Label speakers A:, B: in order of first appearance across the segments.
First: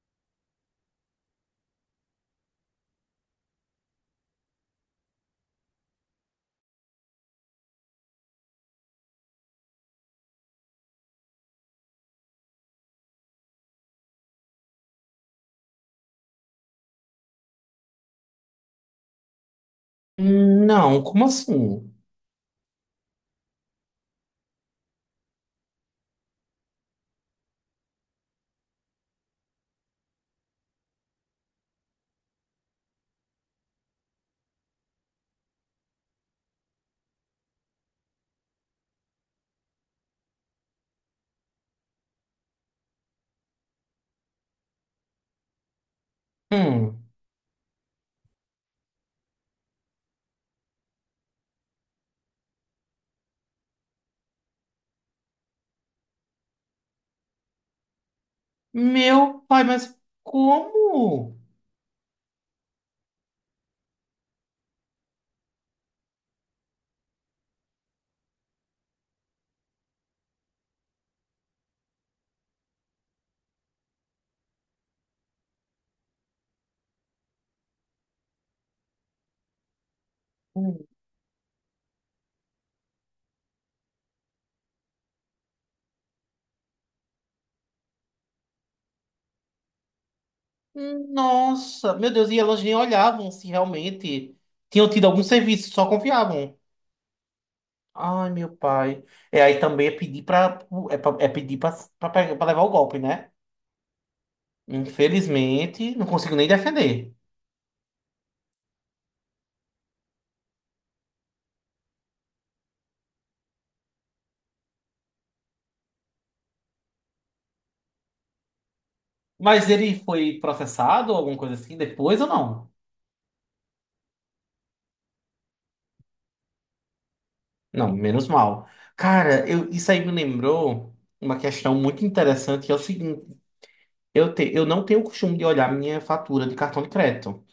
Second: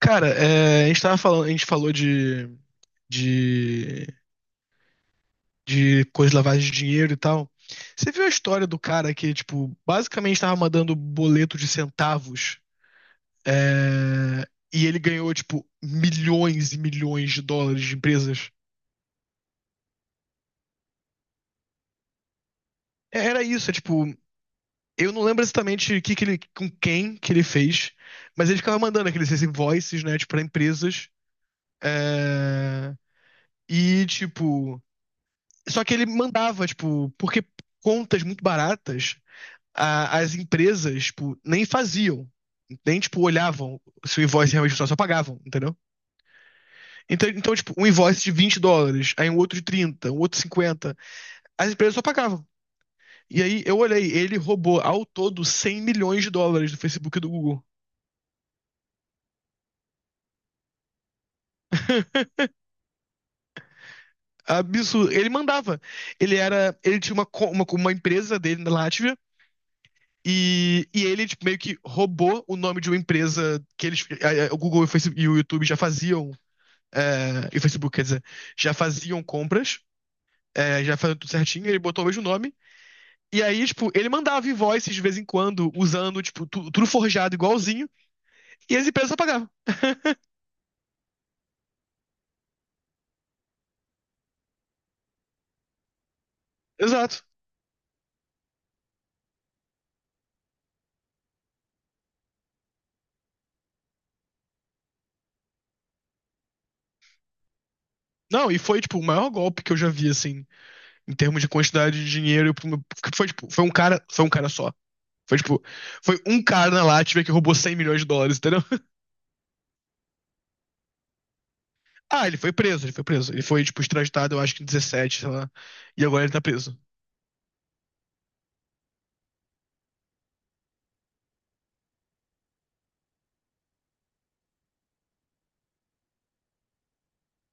A: Cara, a gente tava falando, a gente falou de, de coisa de lavagem de dinheiro e tal. Você viu a história do cara que, tipo, basicamente tava mandando boleto de centavos, é, e ele ganhou, tipo, milhões e milhões de dólares de empresas?
B: Não, como assim?
A: Era isso, é tipo, eu não lembro exatamente o que que ele, com quem que ele fez, mas ele ficava mandando aqueles invoices, né, tipo, pra empresas, é, e, tipo... Só que ele mandava, tipo, porque contas muito baratas, as empresas, tipo, nem faziam. Nem, tipo, olhavam se o invoice realmente funcionava, só pagavam, entendeu?
B: Hum.
A: Então, tipo, um invoice de US$ 20, aí um outro de 30 um outro de 50, as empresas só pagavam. E aí eu olhei, ele roubou ao todo US$ 100 milhões do Facebook e do Google.
B: Meu pai, mas como?
A: Absurdo. Ele mandava. Ele tinha uma, uma empresa dele na Látvia, e ele tipo, meio que roubou o nome de uma empresa que eles. O Google e o e o YouTube já faziam. É, e o Facebook, quer dizer, já faziam compras, é, já faziam tudo certinho, ele botou o mesmo nome. E aí, tipo, ele mandava invoices de vez em quando, usando, tipo, tudo forjado igualzinho, e as empresas só pagavam.
B: Nossa, meu Deus, e elas nem olhavam se realmente tinham tido algum serviço, só confiavam.
A: Exato.
B: Ai, meu pai. É, aí também é pedir pra, é pedir pra, pra levar o golpe, né? Infelizmente, não consigo nem defender.
A: Não, e foi, tipo, o maior golpe que eu já vi, assim, em termos de quantidade de dinheiro. Porque Foi, tipo, foi um cara só. Foi, tipo, foi um cara na Latvia que roubou US$ 100 milhões, entendeu?
B: Mas ele foi processado, alguma coisa assim, depois
A: Ah,
B: ou não?
A: ele foi preso. Ele foi, tipo, extraditado, eu acho que em 2017, sei lá. E agora ele tá preso.
B: Não, menos mal. Cara, eu, isso aí me lembrou uma questão muito interessante, que é o seguinte. eu não tenho o costume de olhar minha fatura de cartão de crédito.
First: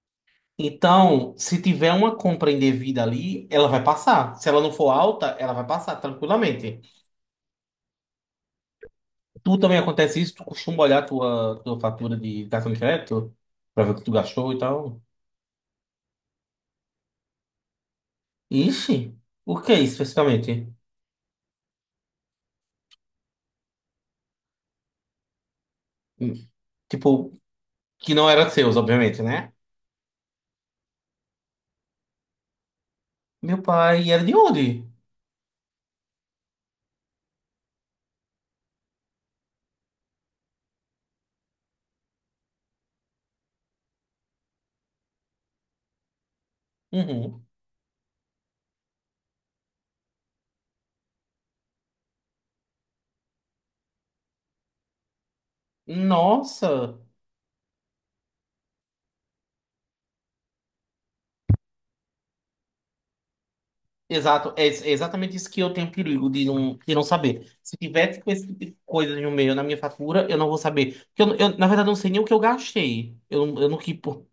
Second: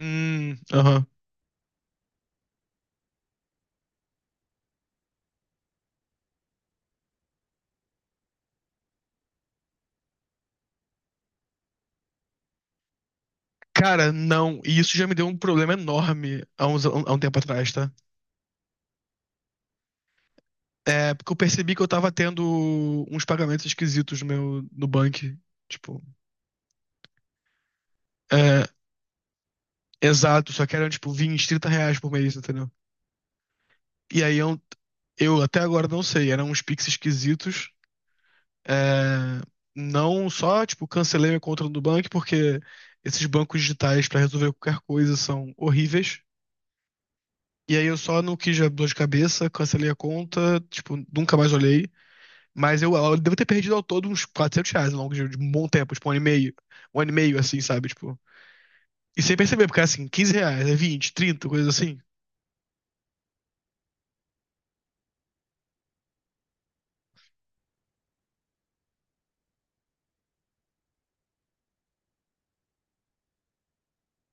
A: Aham.
B: Então, se tiver uma compra indevida ali, ela vai passar. Se ela não for alta, ela vai passar tranquilamente. Tu também acontece isso? Tu costuma olhar tua fatura de cartão de crédito pra ver o que tu
A: Cara,
B: gastou e
A: não. E isso
B: tal?
A: já me deu um problema enorme há, uns, há um tempo atrás, tá?
B: Ixi, o que é isso especificamente?
A: É, porque eu percebi que eu tava tendo uns pagamentos esquisitos no banco. Tipo,
B: Hum, Tipo, que não era
A: é,
B: seus, obviamente, né?
A: exato, só que eram, tipo, R$ 20, 30 por mês, entendeu?
B: Meu pai
A: E
B: era de
A: aí eu,
B: onde?
A: eu até agora não sei, eram uns Pix esquisitos. É, não só, tipo, cancelei minha conta do banco porque esses bancos digitais pra resolver qualquer coisa são horríveis.
B: Uhum.
A: E aí eu só não quis dar dor de cabeça, cancelei a conta, tipo, nunca mais olhei. Mas eu devo ter perdido ao todo uns R$ 400 ao longo de um bom tempo, tipo,
B: Nossa.
A: um ano e meio, assim, sabe? Tipo, e sem perceber, porque assim, R$ 15, é 20, 30, coisa assim.
B: Exato, é exatamente isso que eu tenho perigo de não saber. Se tiver tipo, esse tipo de coisa no meio, na minha fatura, eu não vou saber. Porque eu, na verdade, não sei nem o que eu gastei.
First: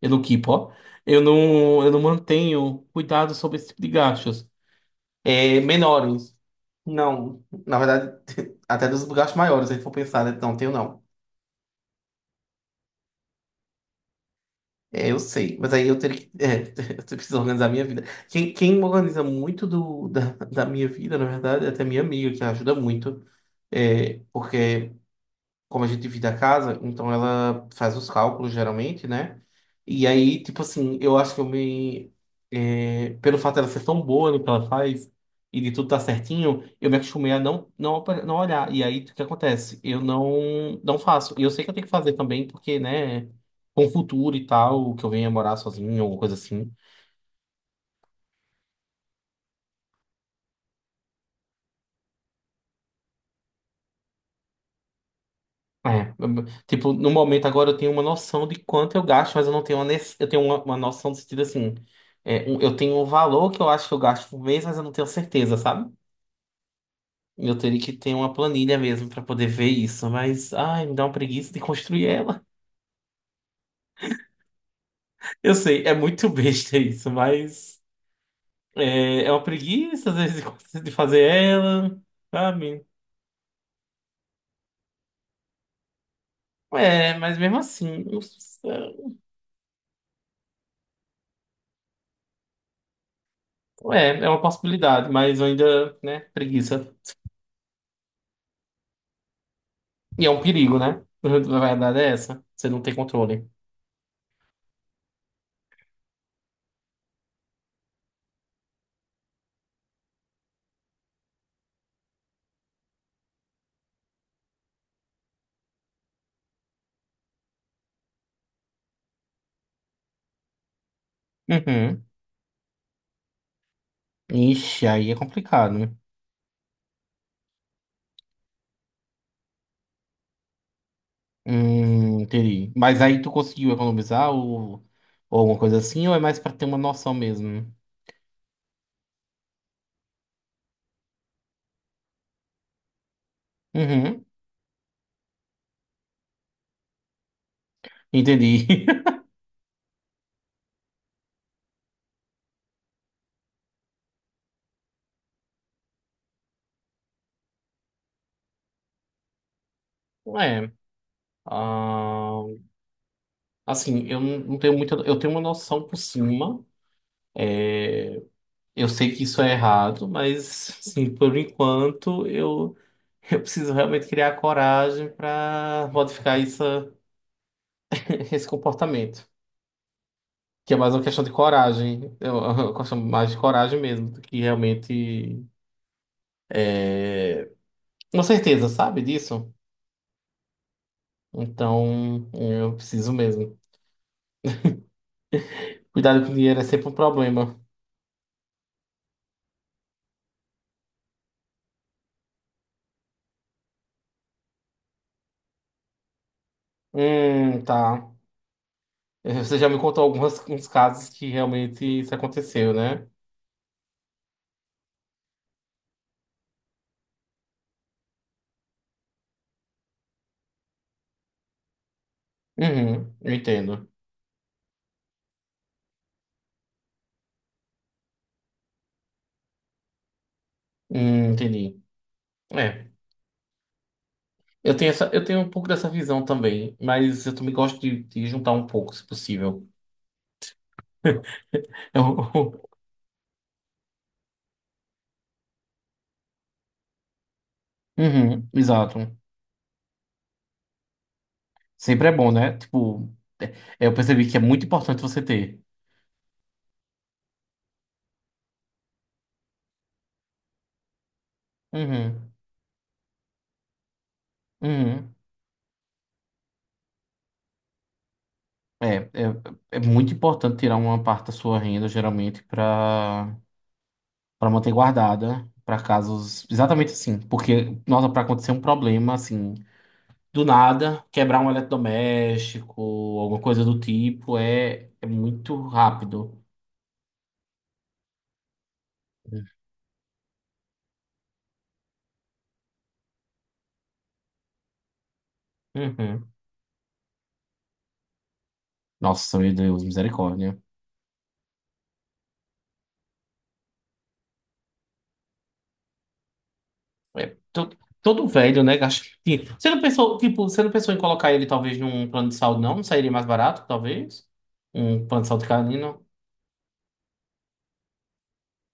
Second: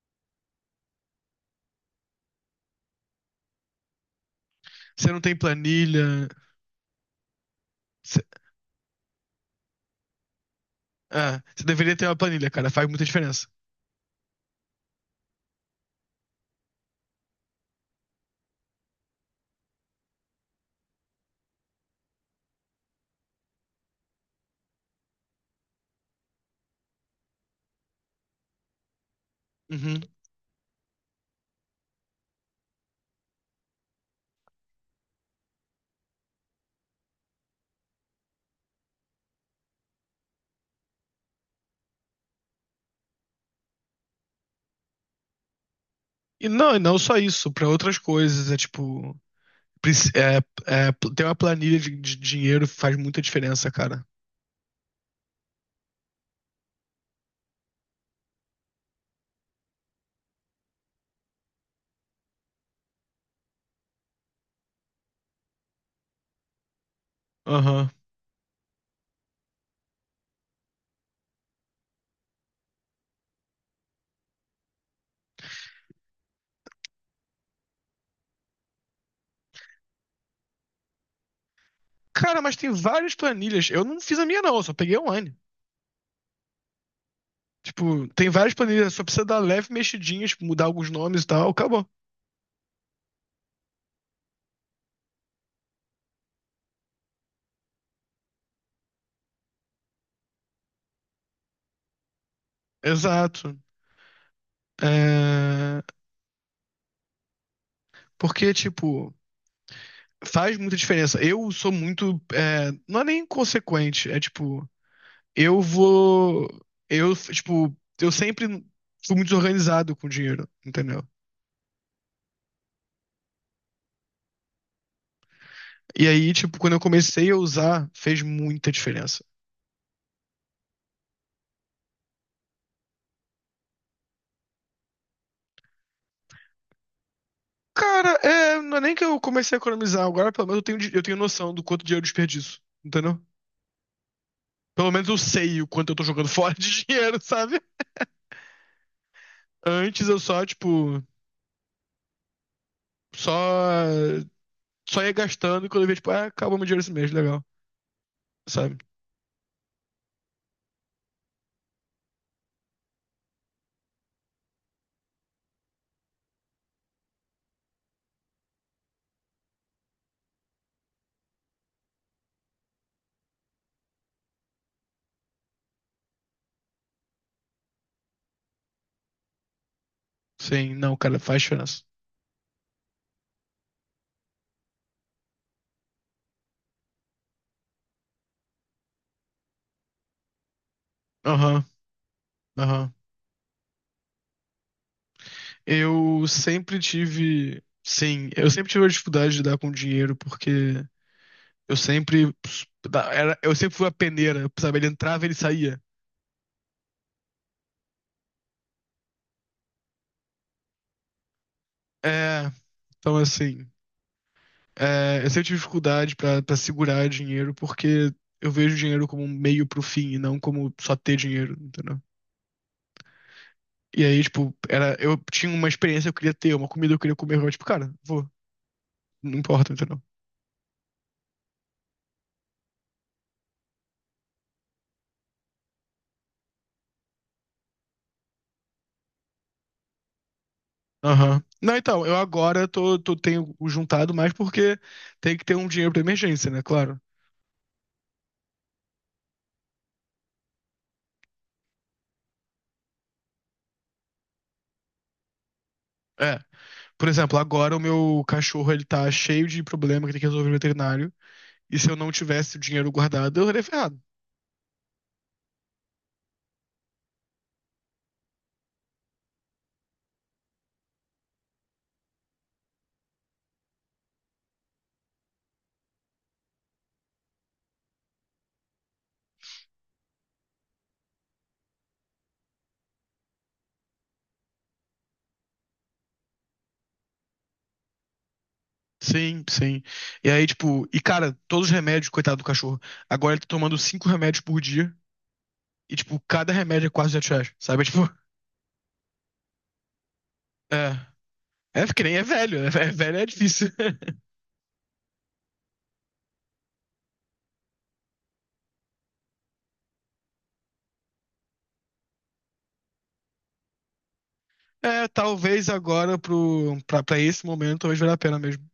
B: Eu não keepo, ó. Eu não mantenho cuidado sobre esse tipo de gastos.
A: Você não tem
B: É,
A: planilha,
B: menores. Não, na verdade,
A: você
B: até dos gastos maiores, se a gente for pensar, né? Não, tenho não.
A: é, você deveria ter uma planilha, cara. Faz muita diferença.
B: É, eu sei, mas aí eu teria que. É, eu preciso organizar a minha vida. Quem organiza muito da minha vida, na verdade, é até minha amiga, que ajuda muito. É, porque como a gente divide a casa, então ela faz os cálculos geralmente, né?
A: Uhum.
B: E aí, tipo assim, eu acho que eu me. Pelo fato dela ser tão boa no que ela faz e de tudo tá certinho, eu me acostumei a não olhar. E aí, o que acontece? Eu não, não faço. E eu sei que eu tenho que fazer também, porque, né, com o futuro e tal, que eu venha morar sozinho, alguma coisa assim.
A: E não só isso, pra outras coisas. É tipo, preci- é, é, ter uma planilha de dinheiro faz muita diferença, cara.
B: É, tipo, no momento agora eu tenho uma noção de quanto eu gasto, mas eu não tenho uma. Eu tenho uma noção do sentido assim. Eu tenho um valor que eu acho que eu gasto por mês, mas eu não tenho certeza, sabe? Eu teria
A: Aham.
B: que ter uma planilha mesmo pra poder ver isso, mas ai, me dá uma preguiça de construir ela. Eu sei, é muito besta isso, mas é, é uma preguiça às vezes de fazer ela,
A: Cara, mas tem
B: sabe?
A: várias planilhas. Eu não fiz a minha, não, eu só peguei online.
B: É, mas mesmo assim,
A: Tipo,
B: eu-
A: tem várias planilhas, só precisa dar leve mexidinha, tipo, mudar alguns nomes e tal, acabou.
B: é, é uma possibilidade, mas eu ainda, né, preguiça. E é um perigo, né? A verdade é essa. Você não tem controle.
A: Exato. É, porque, tipo, faz muita diferença. Eu sou muito. Não é nem inconsequente, é tipo, eu vou. Eu, tipo, eu sempre fui muito desorganizado com dinheiro, entendeu?
B: Uhum. Ixi, aí é complicado, né?
A: E aí, tipo, quando eu comecei a usar, fez muita diferença.
B: Entendi. Mas aí tu conseguiu economizar ou alguma coisa assim, ou é mais pra ter uma noção mesmo?
A: Cara, é, não é nem que eu comecei a economizar, agora pelo menos eu tenho, eu tenho noção do quanto dinheiro eu desperdiço, entendeu?
B: Uhum.
A: Pelo menos eu sei o quanto eu tô jogando fora de dinheiro, sabe?
B: Entendi.
A: Antes eu só, tipo, só, só ia gastando e quando eu via, tipo, ah, acabou meu dinheiro esse mês, legal, sabe?
B: É. Ah, assim, eu não tenho muita. Eu tenho uma noção por cima. Eu sei que isso é errado, mas, assim, por enquanto, eu preciso realmente criar coragem para modificar isso, esse comportamento.
A: Sim,
B: Que é mais
A: não,
B: uma
A: cara,
B: questão de
A: faz diferença.
B: coragem. É uma questão mais de coragem mesmo, do que realmente é, uma certeza, sabe disso?
A: Aham,
B: Então, eu
A: aham.
B: preciso mesmo. Cuidado
A: Eu
B: com o dinheiro é
A: sempre
B: sempre um problema.
A: tive. Sim, eu sempre tive a dificuldade de dar com dinheiro, porque eu sempre. Era, eu sempre fui a peneira, sabe? Ele entrava, e ele saía.
B: Tá. Eh, você já me contou alguns uns casos que realmente isso
A: É,
B: aconteceu, né?
A: então assim. É, eu sempre tive dificuldade pra segurar dinheiro porque eu vejo dinheiro como um meio pro fim e não como só ter dinheiro, entendeu?
B: Uhum, eu entendo.
A: E aí, tipo, era, eu tinha uma experiência que eu queria ter, uma comida que eu queria comer, eu, tipo, cara, vou, não importa, entendeu?
B: Entendi. É. Eu tenho essa, eu tenho um pouco dessa visão também, mas eu também gosto de juntar um pouco, se possível.
A: Aham. Não, então, eu agora
B: Eu-
A: tô, tenho juntado mais porque tem que ter um dinheiro pra emergência, né? Claro.
B: Uhum, exato. Sempre é bom, né? Tipo, é- é, eu percebi que é muito importante você ter.
A: É. Por exemplo, agora o meu cachorro, ele tá cheio de problema que tem que resolver no veterinário. E se eu não
B: Uhum.
A: tivesse o dinheiro guardado, eu estaria ferrado.
B: Uhum. É, é, é muito importante tirar uma parte da sua renda, geralmente, para para manter guardada, para casos exatamente assim. Porque, nossa, para acontecer um problema, assim, do nada, quebrar um eletrodoméstico, alguma coisa do tipo, é, é muito rápido.
A: Sim, sim. E aí, tipo, e cara, todos os remédios, coitado do cachorro. Agora ele tá tomando cinco remédios por dia. E, tipo,
B: Uhum.
A: cada remédio é quase R$ 200, sabe? É, tipo,
B: Nossa, meu Deus, misericórdia.
A: é. É que nem é velho, né? É velho é difícil.
B: É, todo velho, né? Gasta... Você não pensou, tipo, você não pensou em colocar ele talvez num plano de saúde, não? Não sairia mais barato, talvez? Um
A: É,
B: plano de saúde
A: talvez
B: canino?
A: agora pra esse momento, talvez valha a pena mesmo.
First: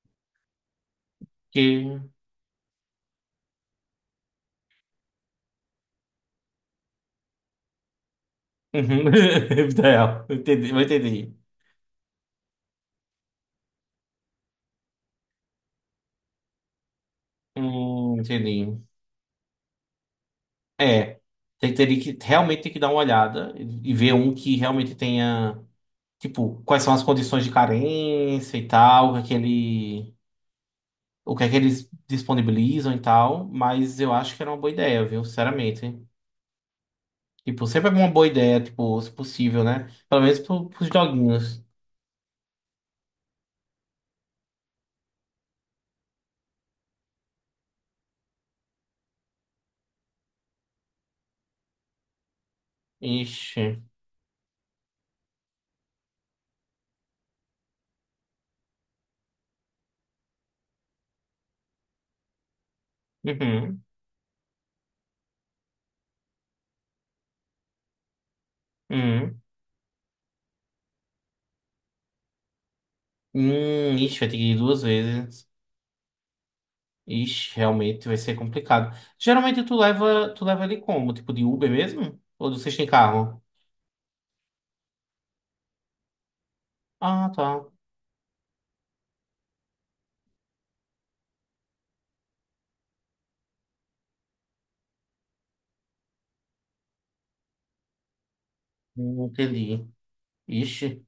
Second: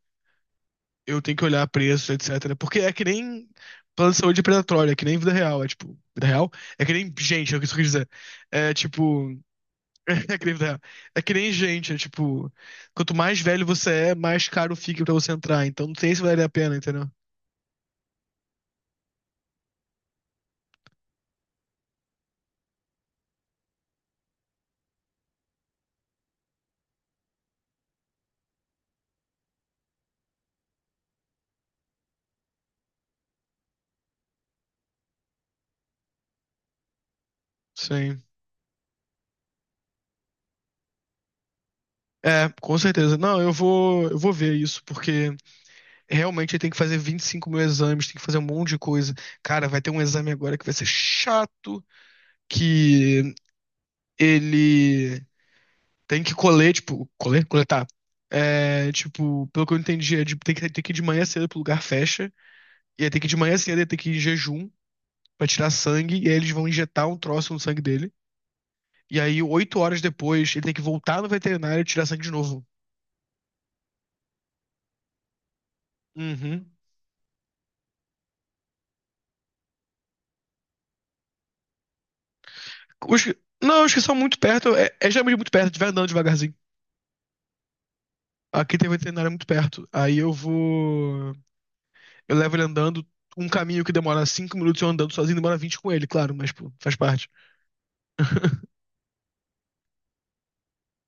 A: Eu tenho que olhar
B: Que.
A: preço,
B: Uhum.
A: etc. Porque é que nem plano de saúde predatório, é que nem vida real. É tipo, vida real? É que nem gente, é o que isso quer dizer. É
B: É
A: tipo.
B: vida real. Eu
A: É que nem,
B: entendi, eu
A: é que
B: entendi.
A: nem gente, é tipo, quanto mais velho você é, mais caro fica pra você entrar. Então não sei se vale a pena, entendeu?
B: Entendi. É. Teria que realmente ter que dar uma olhada e ver um que realmente tenha, tipo, quais são as condições de carência e tal, o que é que ele, o que é que eles disponibilizam e tal, mas eu acho que era uma boa ideia, viu? Sinceramente. Tipo, sempre é uma
A: Sim.
B: boa ideia, tipo, se possível, né? Pelo menos pro, pros doguinhos.
A: É, com certeza. Não, eu vou ver isso, porque realmente tem que fazer 25 mil exames, tem que fazer um monte de coisa. Cara, vai ter um exame agora que vai ser chato, que
B: Ixi.
A: ele tem que colher, tipo, colher, coletar. É, tipo, pelo que eu entendi, é tem que ir de manhã cedo pro lugar fecha, e aí tem que ir de manhã cedo,
B: Uhum.
A: e tem que ir em jejum pra tirar sangue, e aí eles vão injetar um troço no sangue dele. E aí,
B: Uhum.
A: 8 horas depois, ele tem que voltar no veterinário e tirar sangue de novo.
B: Ixi, vai ter que ir duas vezes.
A: Uhum.
B: Ixi, realmente vai ser complicado. Geralmente tu leva ele como? Tipo de Uber mesmo? Ou vocês têm
A: Os que-
B: carro?
A: não, os que são muito perto, é geralmente muito perto, tiver andando devagarzinho.
B: Ah, tá.
A: Aqui tem um veterinário muito perto. Aí eu vou. Eu levo ele andando. Um caminho que demora 5 minutos eu andando sozinho, demora 20 com ele, claro, mas pô, faz parte.
B: Entendi. Ixi.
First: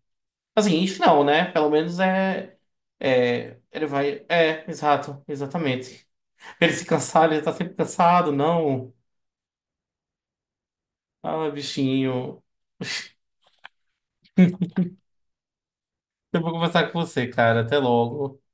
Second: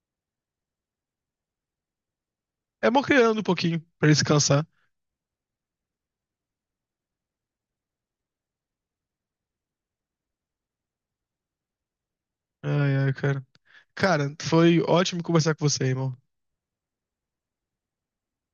B: Assim, ixi não, né? Pelo menos é.
A: É bom criando um
B: É.
A: pouquinho
B: Ele
A: pra ele se
B: vai.
A: cansar.
B: É, exato, exatamente. Pra ele se cansar, ele tá sempre cansado, não. Ah, bichinho.
A: Ai, ai, cara. Cara, foi ótimo conversar com você, irmão.
B: Eu vou conversar com você, cara. Até logo.